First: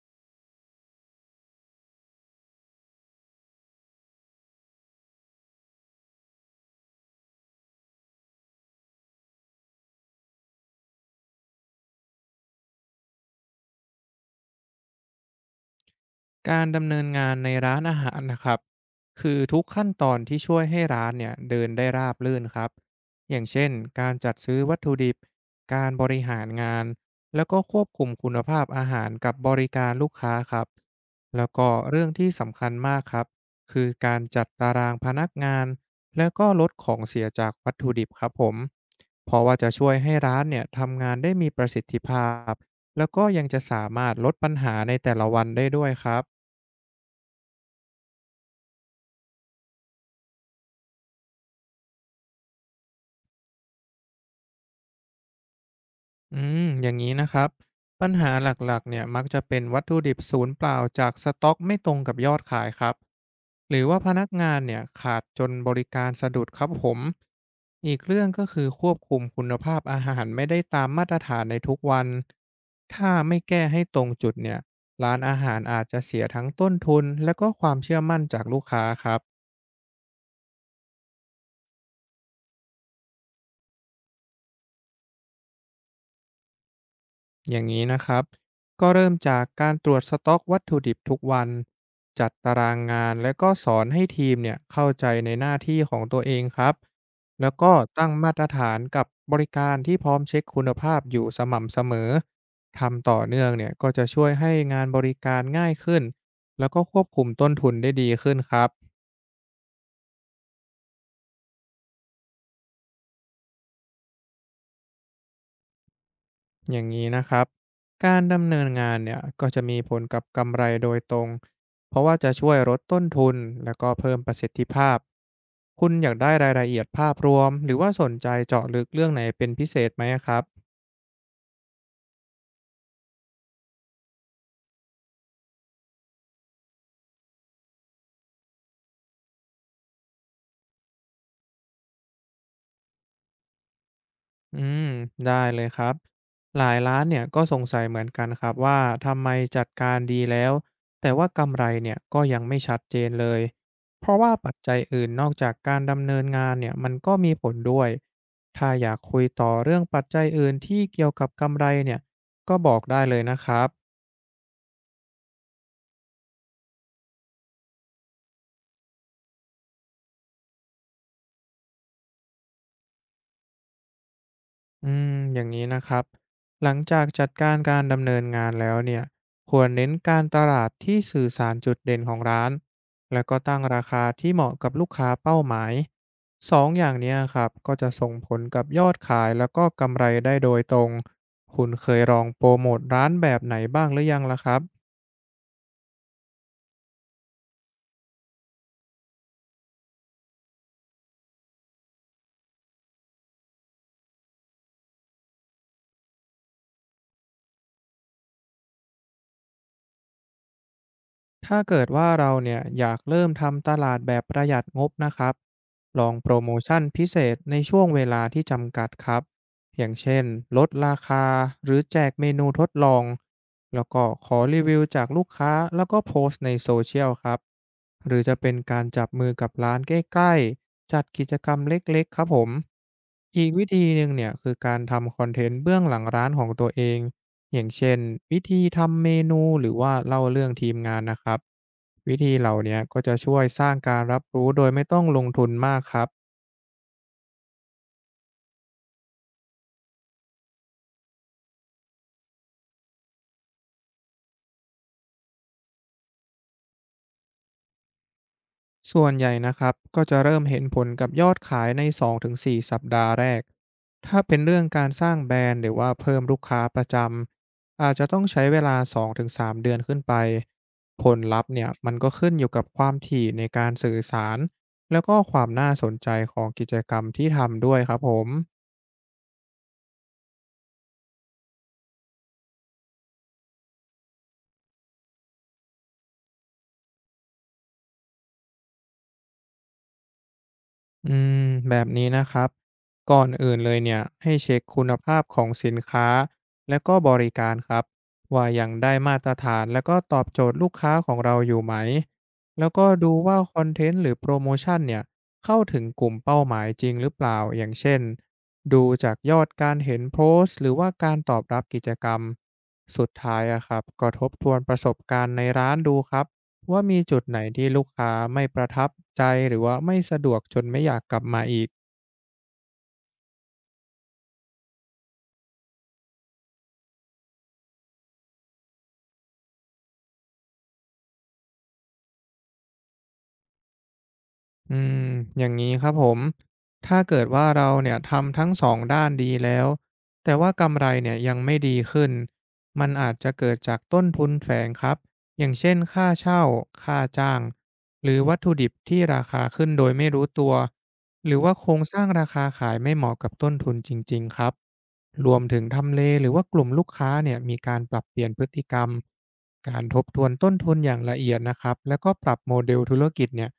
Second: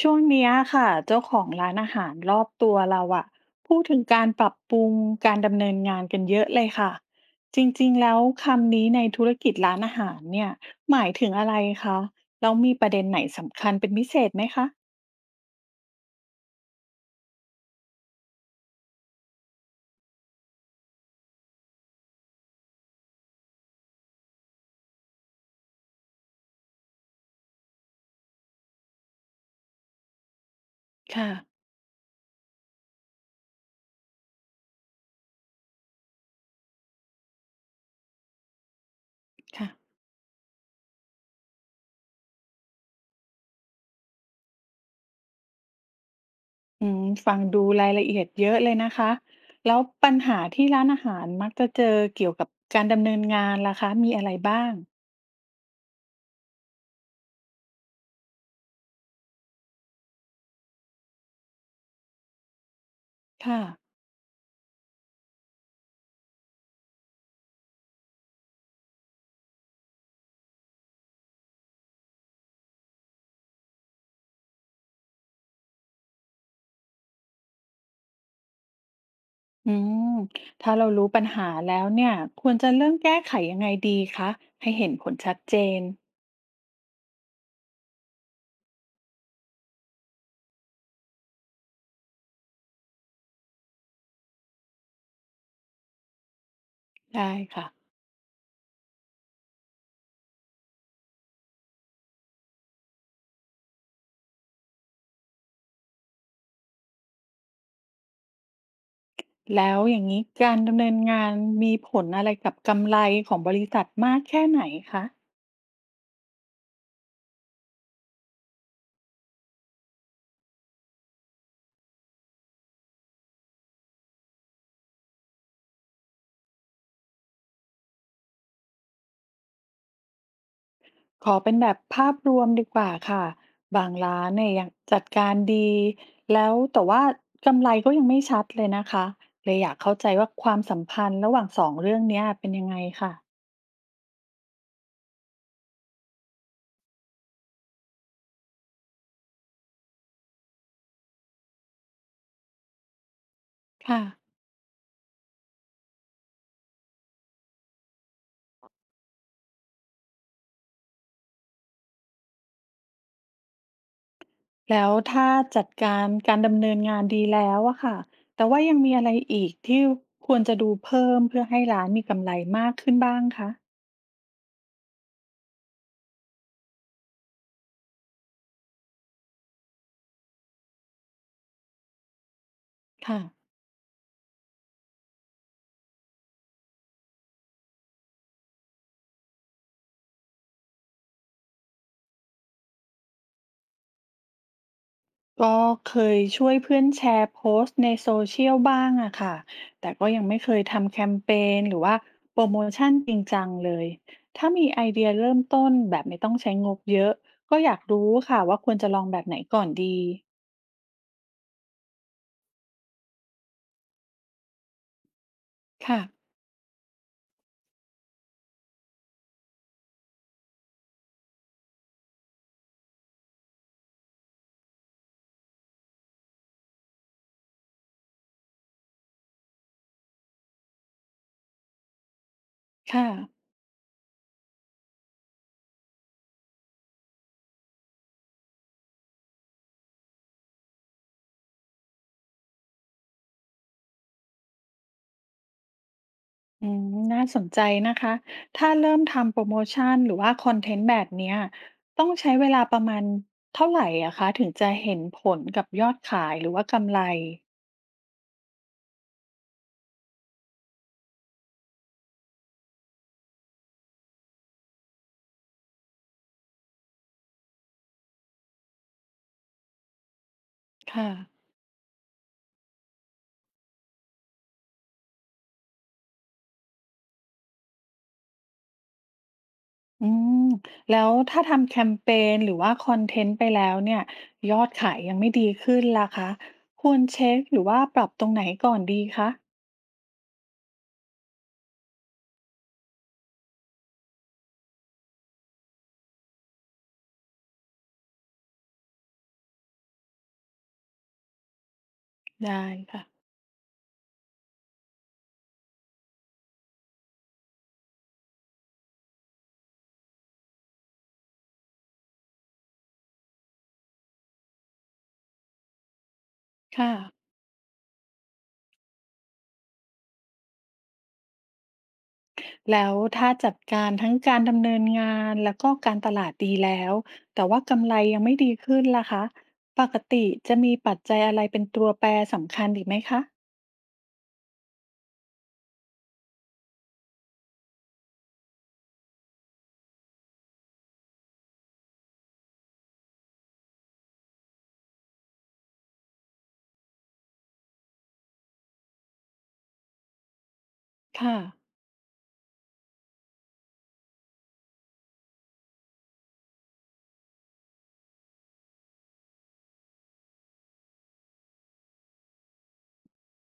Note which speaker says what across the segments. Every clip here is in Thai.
Speaker 1: ช่วงเนี้ยค่ะเจ้าของร้านอาหารรอบตัวเราอะพูดถึงการปรับปรุงการดำเนินงานกันเยอะเลยค่ะจริงๆแล้วคำนี้ในธุรกิจร้านอาหารเนี่ยหมายถึงอะไรคะแล้วมีประเด็นไหนสำคัญเป็นพิเศษไหมคะ
Speaker 2: การดำเนินงานในร้านอาหารนะครับคือทุกขั้นตอนที่ช่วยให้ร้านเนี่ยเดินได้ราบรื่นครับอย่างเช่นการจัดซื้อวัตถุดิบการบริหารงานแล้วก็ควบคุมคุณภาพอาหารกับบริการลูกค้าครับ
Speaker 1: ค่ะ
Speaker 2: แล้วก็เรื่องที่สำคัญมากครับคือการจัดตารางพนักงานแล้วก็ลดของเสียจากวัตถุดิบครับผมเพราะว่า
Speaker 1: ค่ะ
Speaker 2: จะช่วยให้ร้านเนี่ยทำงานได้มีประสิทธิภาพแล้วก็ยังจะสามารถลดปัญหาในแต่ละวันได้ด้วยครับ
Speaker 1: ฟังดูรายละเอียดเยอะเลยนะคะแล้วปัญหาที่ร้านอาหารมักจะเจอเกี่ยวกับการดำเนินงานล่ะคะมีอะไรบ้าง
Speaker 2: อืมอย่างนี้นะครับปัญหาหลักๆเนี่ยมักจะเป็นวัตถุดิบศูนย์เปล่าจากสต็อกไม่ตรงกับยอดขายครับ
Speaker 1: ค่ะ
Speaker 2: หรือว่าพนักงานเนี่ยขาดจนบริการสะดุดครับผมอีกเรื่องก็คือควบคุมคุณภาพอาหารไม่ได้ตามมาตรฐานในทุกวันถ้าไม่แก้ให้ตรงจุดเนี่ยร้านอาหารอาจจะเสียทั้งต้นทุนและก็ความเชื่อมั่นจากลูกค้าครับ
Speaker 1: อืมถ้าเรารู้ปัญหาแล้วเนี่ยควรจะเริ่มแก้ไขยังไงดีคะให้เห็นผลชัดเจน
Speaker 2: อย่างนี้นะครับก็เริ่มจากการตรวจสต็อกวัตถุดิบทุกวันจัดตารางงานและก็สอนให้ทีมเนี่ยเข้าใจในหน้าที่ของตัวเองครับ
Speaker 1: ได้
Speaker 2: แล้ว
Speaker 1: ค่ะ
Speaker 2: ก็ตั้งมาตรฐานกับบริการที่พร้อมเช็คคุณภาพอยู่สม่ำเสมอทำต่อเนื่องเนี่ยก็จะช่วยให้งานบริการง่ายขึ้นแล้วก็ควบคุมต้นทุนได้ดีขึ้นครับ
Speaker 1: แล้วอย่างนี้การดำเนินงานมีผลอะไรกับกำไรของบริษัทมากแค่ไหนคะ
Speaker 2: อย่างนี้นะครับ การดำเนินงานเนี่ยก็จะมีผลกับกำไรโดยตรง เพราะว่าจะช่วยลดต้นทุนและก็เพิ่มประสิทธิภาพ คุณอยากได้รายละเอียดภาพรวมหรือว่าสนใจเจาะลึกเรื่องไหนเป็นพิเศษไหมครับ
Speaker 1: ขอเป็นแบบภาพรวมดีกว่าค่ะบางร้านเนี่ยยังจัดการดีแล้วแต่ว่ากำไรก็ยังไม่ชัดเลยนะคะเลยอยากเข้าใจว่าความสัมพันธ์ระหว่างสองเรื่องเนี้ยเป็นยังไงค่ะ
Speaker 2: อืมได้เลยครับหลายร้านเนี่ยก็สงสัยเหมือนกันครับว่าทำไมจัดการดีแล้วแต่ว่ากำไรเนี่ยก็ยังไม่ชัดเจนเลย
Speaker 1: ค่ะ
Speaker 2: เพราะว่าปัจจัยอื่นนอกจากการดำเนินงานเนี่ยมันก็มีผลด้วยถ้าอยากคุยต่อเรื่องปัจจัยอื่นที่เกี่ยวกับกำไรเนี่ยก็บอกได้เลยนะครับ
Speaker 1: แล้วถ้าจัดการการดำเนินงานดีแล้วอะค่ะแต่ว่ายังมีอะไรอีกที่ควรจะดูเพิ่มเพื่อให้ร้านมีกำไรมากขึ้นบ้างคะ
Speaker 2: อืมอย่างนี้นะครับหลังจากจัดการการดำเนินงานแล้วเนี่ยควรเน้นการตลาดที่สื่อสารจุดเด่นของร้าน
Speaker 1: ค่ะ
Speaker 2: แล้วก็ตั้งราคาที่เหมาะกับลูกค้าเป้าหมายสองอย่างเนี้ยครับก็จะส่งผลกับยอดขายแล้วก็กำไรได้โดยตรงคุณเคยลองโปรโมทร้านแบบไหนบ้างหรือยังล่ะครับ
Speaker 1: ก็เคยช่วยเพื่อนแชร์โพสต์ในโซเชียลบ้างอะค่ะแต่ก็ยังไม่เคยทำแคมเปญหรือว่าโปรโมชันจริงจังเลยถ้ามีไอเดียเริ่มต้นแบบไม่ต้องใช้งบเยอะก็อยากรู้ค่ะว่าควรจะลองแบบไหนก่อนดี
Speaker 2: ถ้าเกิดว่าเราเนี่ยอยากเริ่มทำตลาดแบบประหยัดงบนะครับ
Speaker 1: ค่ะ
Speaker 2: ลองโปรโมชั่นพิเศษในช่วงเวลาที่จำกัดครับอย่างเช่นลดราคาหรือแจกเมนูทดลอง แล้วก็ขอรีวิวจากลูกค้าแล้วก็โพสต์ในโซเชียลครับหรือจะเป็นการจับมือกับร้านใกล้ๆจัดกิจกรรมเล็กๆครับผม
Speaker 1: ค่ะ
Speaker 2: อีกวิธีหนึ่งเนี่ยคือการทำคอนเทนต์เบื้องหลังร้านของตัวเองอย่างเช่นวิธีทำเมนูหรือว่าเล่าเรื่องทีมงานนะครับวิธีเหล่าเนี้ยก็จะช่วยสร้างการรับรู้โดยไม่ต้องลงทุนมากครับ
Speaker 1: อืมน่าสนใจนะคะถ้าเริ่มทำโปรโมชันหรือว่าคอนเทนต์แบบเนี้ยต้องใช้เวลาประมาณเท่าไหรอะคะถึงจะเห็นผลกับยอดขายหรือว่ากำไร
Speaker 2: ส่วนใหญ่นะครับก็จะเริ่มเห็นผลกับยอดขายใน2-4สัปดาห์แรกถ้าเป็นเรื่องการสร้างแบรนด์หรือว่าเพิ่มลูกค้าประจำอาจจะต้องใช้เวลา2-3เดือนขึ้นไปผ
Speaker 1: ค่ะ
Speaker 2: ลลัพธ์เนี่ยมันก็ขึ้นอยู่กับความถี่ในการสื่อสารแล้วก็ความน่าสนใจของกิจกรรมที่ทำด้วยครับผม
Speaker 1: อืมแล้วถ้าทำแคมเปญหรือว่าคอนเทนต์ไปแล้วเนี่ยยอดขายยังไม่ดีขึ้นล่ะคะควรเช็คหรือว่าปรับตรงไหนก่อนดีคะ
Speaker 2: อืแบบนี้นะครับก่อนอื่นเลยเนี่ยให้เช็คคุณภาพของสินค้าและก็บริการครับว่ายังได้มาตรฐานและก็ตอบโจทย์ลูกค้าของเราอยู่ไหม
Speaker 1: ได้
Speaker 2: แล้วก็
Speaker 1: ค่ะ
Speaker 2: ดูว่าคอนเทนต์หรือโปรโมชั่นเนี่ยเข้าถึงกลุ่มเป้าหมายจริงหรือเปล่าอย่างเช่นดูจากยอดการเห็นโพสต์หรือว่าการตอบรับกิจกรรมสุดท้ายอะครับก็ทบทวนประสบการณ์ในร้านดูครับ ว่า
Speaker 1: ค่ะ
Speaker 2: มีจุดไหนที่ลูกค้าไม่ประทับใจหรือว่าไม่สะดวกจนไม่อยากกลับมาอีก
Speaker 1: แล้วถ้าจัดการทั้งการดำเนินงานแล้วก็การตลาดดีแล้วแต่ว่ากำไรยังไม่ดีขึ้นล่ะคะปกติจะมีปัจจัยอะไรเป็นตัวแปรสำคัญอีกไหมคะ
Speaker 2: อืมอย่างนี้ครับผมถ้าเกิดว่าเราเนี่ยทำทั้งสองด้านดีแล้ว แต่ว่ากำไรเนี่ยยังไม่ดีขึ้น มันอาจจะเกิดจากต้นทุนแฝงครับ อย่างเช่นค่าเช่าค่าจ้างหรือวัตถุดิบที่ราคาขึ้นโดยไม่รู้ตัว ห
Speaker 1: ค่ะ
Speaker 2: รือว่าโครงสร้างราคาขายไม่เหมาะกับต้นทุนจริงๆครับ รวมถึงทำเลหรือว่ากลุ่มลูกค้าเนี่ยมีการปรับเปลี่ยนพฤติกรรมการทบทวนต้นทุนอย่างละเอียดนะครับแล้วก็ปรับโมเดลธุรกิจเนี่ย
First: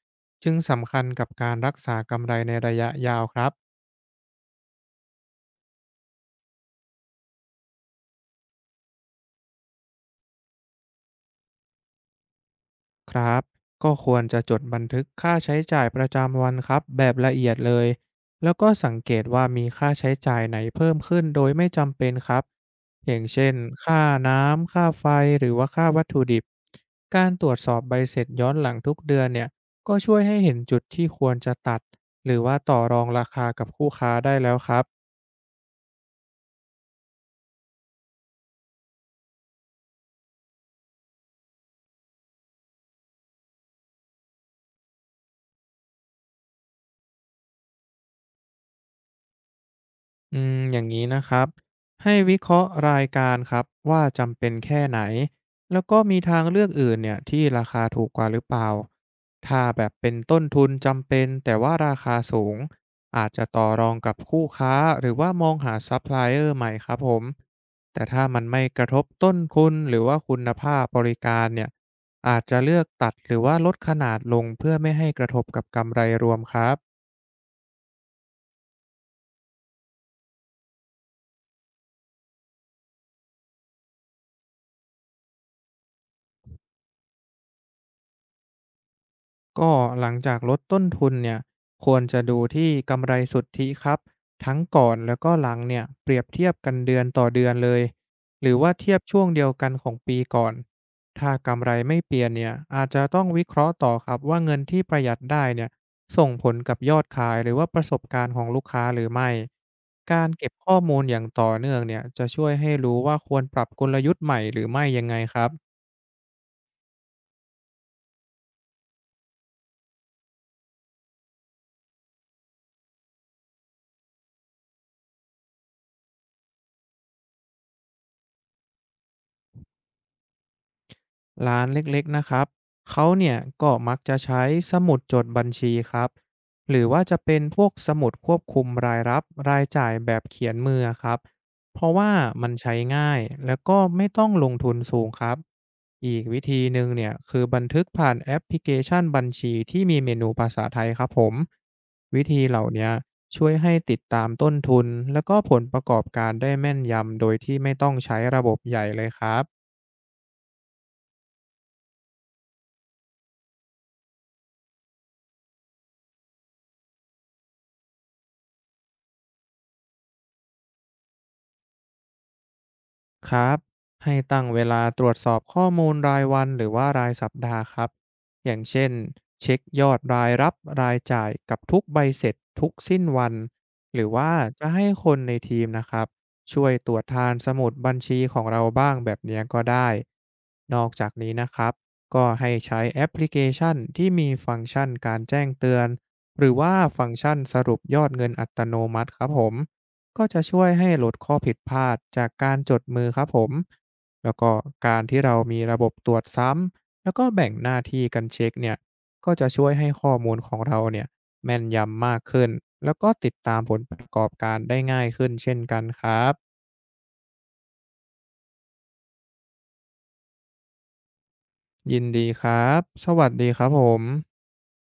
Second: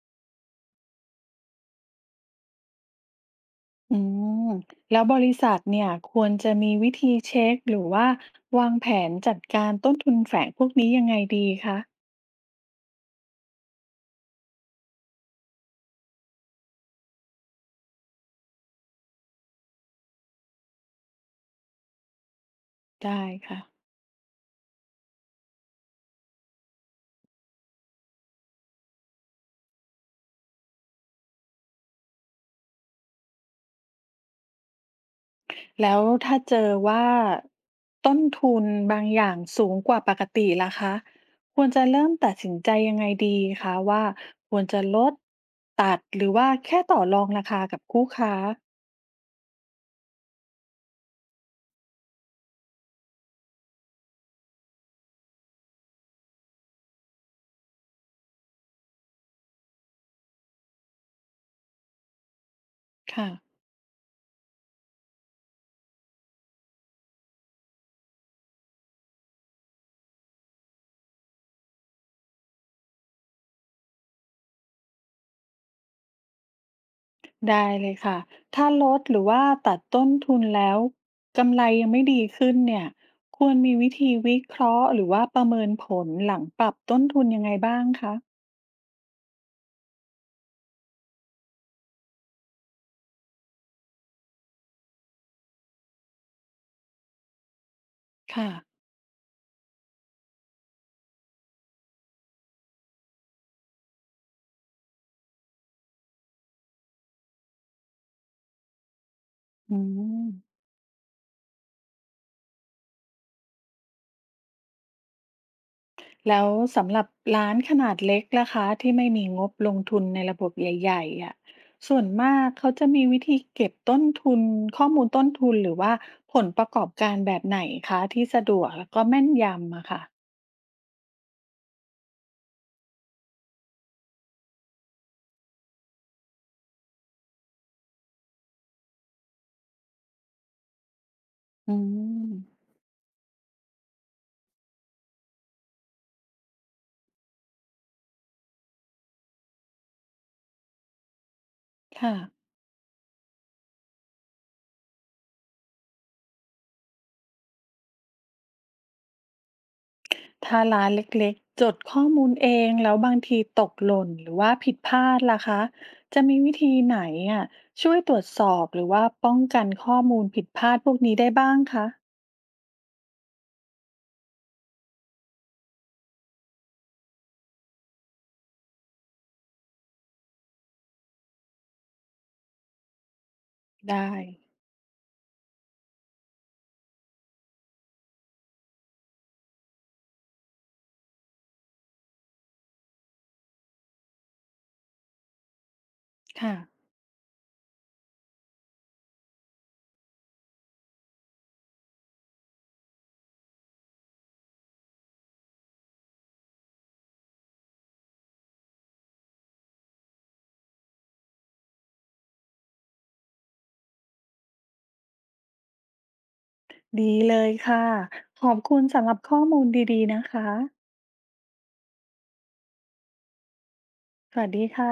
Speaker 2: จึงสำคัญกับการรักษากำไรในระยะยาวครับ
Speaker 1: อืมแล้วบริษัทเนี่ยควรจะมีวิธีเช็คหรือว่าวางแผนจัดการต้นทุนแฝงพวกนี้ยังไงดีคะ
Speaker 2: ครับ ก็ควรจะจดบันทึกค่าใช้จ่ายประจำวันครับแบบละเอียดเลย แล้วก็สังเกตว่ามีค่าใช้จ่ายไหนเพิ่มขึ้นโดยไม่จำเป็นครับอย่า
Speaker 1: ได้
Speaker 2: งเช่น
Speaker 1: ค่ะ
Speaker 2: ค่าน้ำ ค่าไฟหรือว่าค่าวัตถุดิบ การตรวจสอบใบเสร็จย้อนหลังทุกเดือนเนี่ย ก็ช่วยให้เห็นจุดที่ควรจะตัดหรือว่าต่อรองราคากับคู่ค้าได้แล้วครับ
Speaker 1: แล้วถ้าเจอว่าต้นทุนบางอย่างสูงกว่าปกติล่ะคะควรจะเริ่มตัดสินใจยังไงดีคะว่าควรจะลดตัดหรือว่าแค่ต่อรองราคากับคู่ค้า
Speaker 2: อย่างนี้นะครับให้วิเคราะห์รายการครับว่าจำเป็นแค่ไหนแล้วก็มีทางเลือกอื่นเนี่ยที่ราคาถูกกว่าหรือเปล่าถ้าแบบเป็นต้นทุนจำเป็นแต่ว่าราคาสูงอา
Speaker 1: ค่ะ
Speaker 2: จจะต่อรองกับคู่ค้าหรือว่ามองหาซัพพลายเออร์ใหม่ครับผมแต่ถ้ามันไม่กระทบต้นทุนหรือว่าคุณภาพบริการเนี่ยอาจจะเลือกตัดหรือว่าลดขนาดลงเพื่อไม่ให้กระทบกับกำไรรวมครับ
Speaker 1: ได้เลยค่ะถ้าลดหรือว่าตัดต้นทุนแล้วกำไรยังไม่ดีขึ้นเนี่ยควรมีวิธีวิเคราะห์หรือว่าประเมินผลหลังปรับต้นทุนยังไงบ้างคะ
Speaker 2: ก็หลังจากลดต้นทุนเนี่ยควรจะดูที่กำไรสุทธิครับทั้งก่อนแล้วก็หลังเนี่ยเปรียบเทียบกันเดือนต่อเดือนเลยห
Speaker 1: ค่ะ
Speaker 2: รือว่าเทียบช่วงเดียวกันของปีก่อนถ้ากำไรไม่เปลี่ยนเนี่ยอาจจะต้องวิเคราะห์ต่อครับว่าเงินที่ประหยัดได้เนี่ยส่งผลกับยอดขายหรือว่าประสบการณ์ของลูกค้าหรือไม่
Speaker 1: อื
Speaker 2: กา
Speaker 1: ม
Speaker 2: รเก็บข้อมูลอย่างต่อเนื่องเนี่ยจะช่วยให้รู้ว่าควรปรับกลยุทธ์ใหม่หรือไม่ยังไงครับ
Speaker 1: แล้วสำหรับร้านขนาดเล็กล่ะคะที่ไม่มีงบลงทุนในระบบใหญ่ๆอ่ะส่วนมากเขาจะมีวิธีเก็บต้นทุนข้อมูลต้นทุนหรือว่าผลประกอบการแบบไหนคะที่สะดวกแล้วก็แม่นยำอะค่ะ
Speaker 2: ร้านเล็กๆ นะครับ เขาเนี่ยก็มักจะใช้สมุดจดบัญชีครับ หรือว่าจะเป็นพวกสมุดควบคุมรายรับรายจ่ายแบบเขียนมือครับ
Speaker 1: อื
Speaker 2: เพราะว่า
Speaker 1: ม
Speaker 2: มันใช้ง่ายแล้วก็ไม่ต้องลงทุนสูงครับ อีกวิธีหนึ่งเนี่ยคือบันทึกผ่านแอปพลิเคชันบัญชีที่มีเมนูภาษาไทยครับผม
Speaker 1: ค่ะ
Speaker 2: วิธีเหล่าเนี้ยช่วยให้ติดตามต้นทุนแล้วก็ผลประกอบการได้แม่นยำโดยที่ไม่ต้องใช้ระบบใหญ่เลยครับ
Speaker 1: ถ้าร้านเล็กๆจดข้อมูลเองแล้วบางทีตกหล่นหรือว่าผิดพลาดล่ะคะจะมีวิธีไหนอ่ะช่วยตรวจสอบหรือว่าป้องกันข้อมูลผิดพลาดพวกนี้ได้บ้างคะ
Speaker 2: ครับให้ตั้งเวลาตรวจสอบข้อมูลรายวันหรือว่ารายสัปดาห์ครับอย่างเช่นเช็คยอดรายรับรายจ่ายกับทุกใบเสร็จทุกสิ้นวันหรื
Speaker 1: ได้
Speaker 2: อว่าจะให้คนในทีมนะครับช่วยตรวจทานสมุดบัญชีของเราบ้างแบบเนี้ยก็ได้นอกจากนี้นะครับก็ให้ใช้แอปพลิเคชันที่มีฟังก์ชันการแจ้งเตือนหรือ
Speaker 1: ค่ะ
Speaker 2: ว่าฟังก์ชันสรุปยอดเงินอัตโนมัติครับผม ก็จะช่วยให้ลดข้อผิดพลาดจากการจดมือครับผมแล้วก็การที่เรามีระบบตรวจซ้ำแล้วก็แบ่งหน้าที่กันเช็คเนี่ยก็จะช่วยให้ข้อมูลของเราเนี่ยแม่นยำมากขึ้นแล้วก็ติดตามผลประกอบการได้ง่ายขึ้นเช่นกันครับ
Speaker 1: ดีเลยค่ะ ขอบคุณสำหรับข้อมูลดีๆนะคะ
Speaker 2: ยินดีครับสวัสดีครับผม
Speaker 1: สวัสดีค่ะ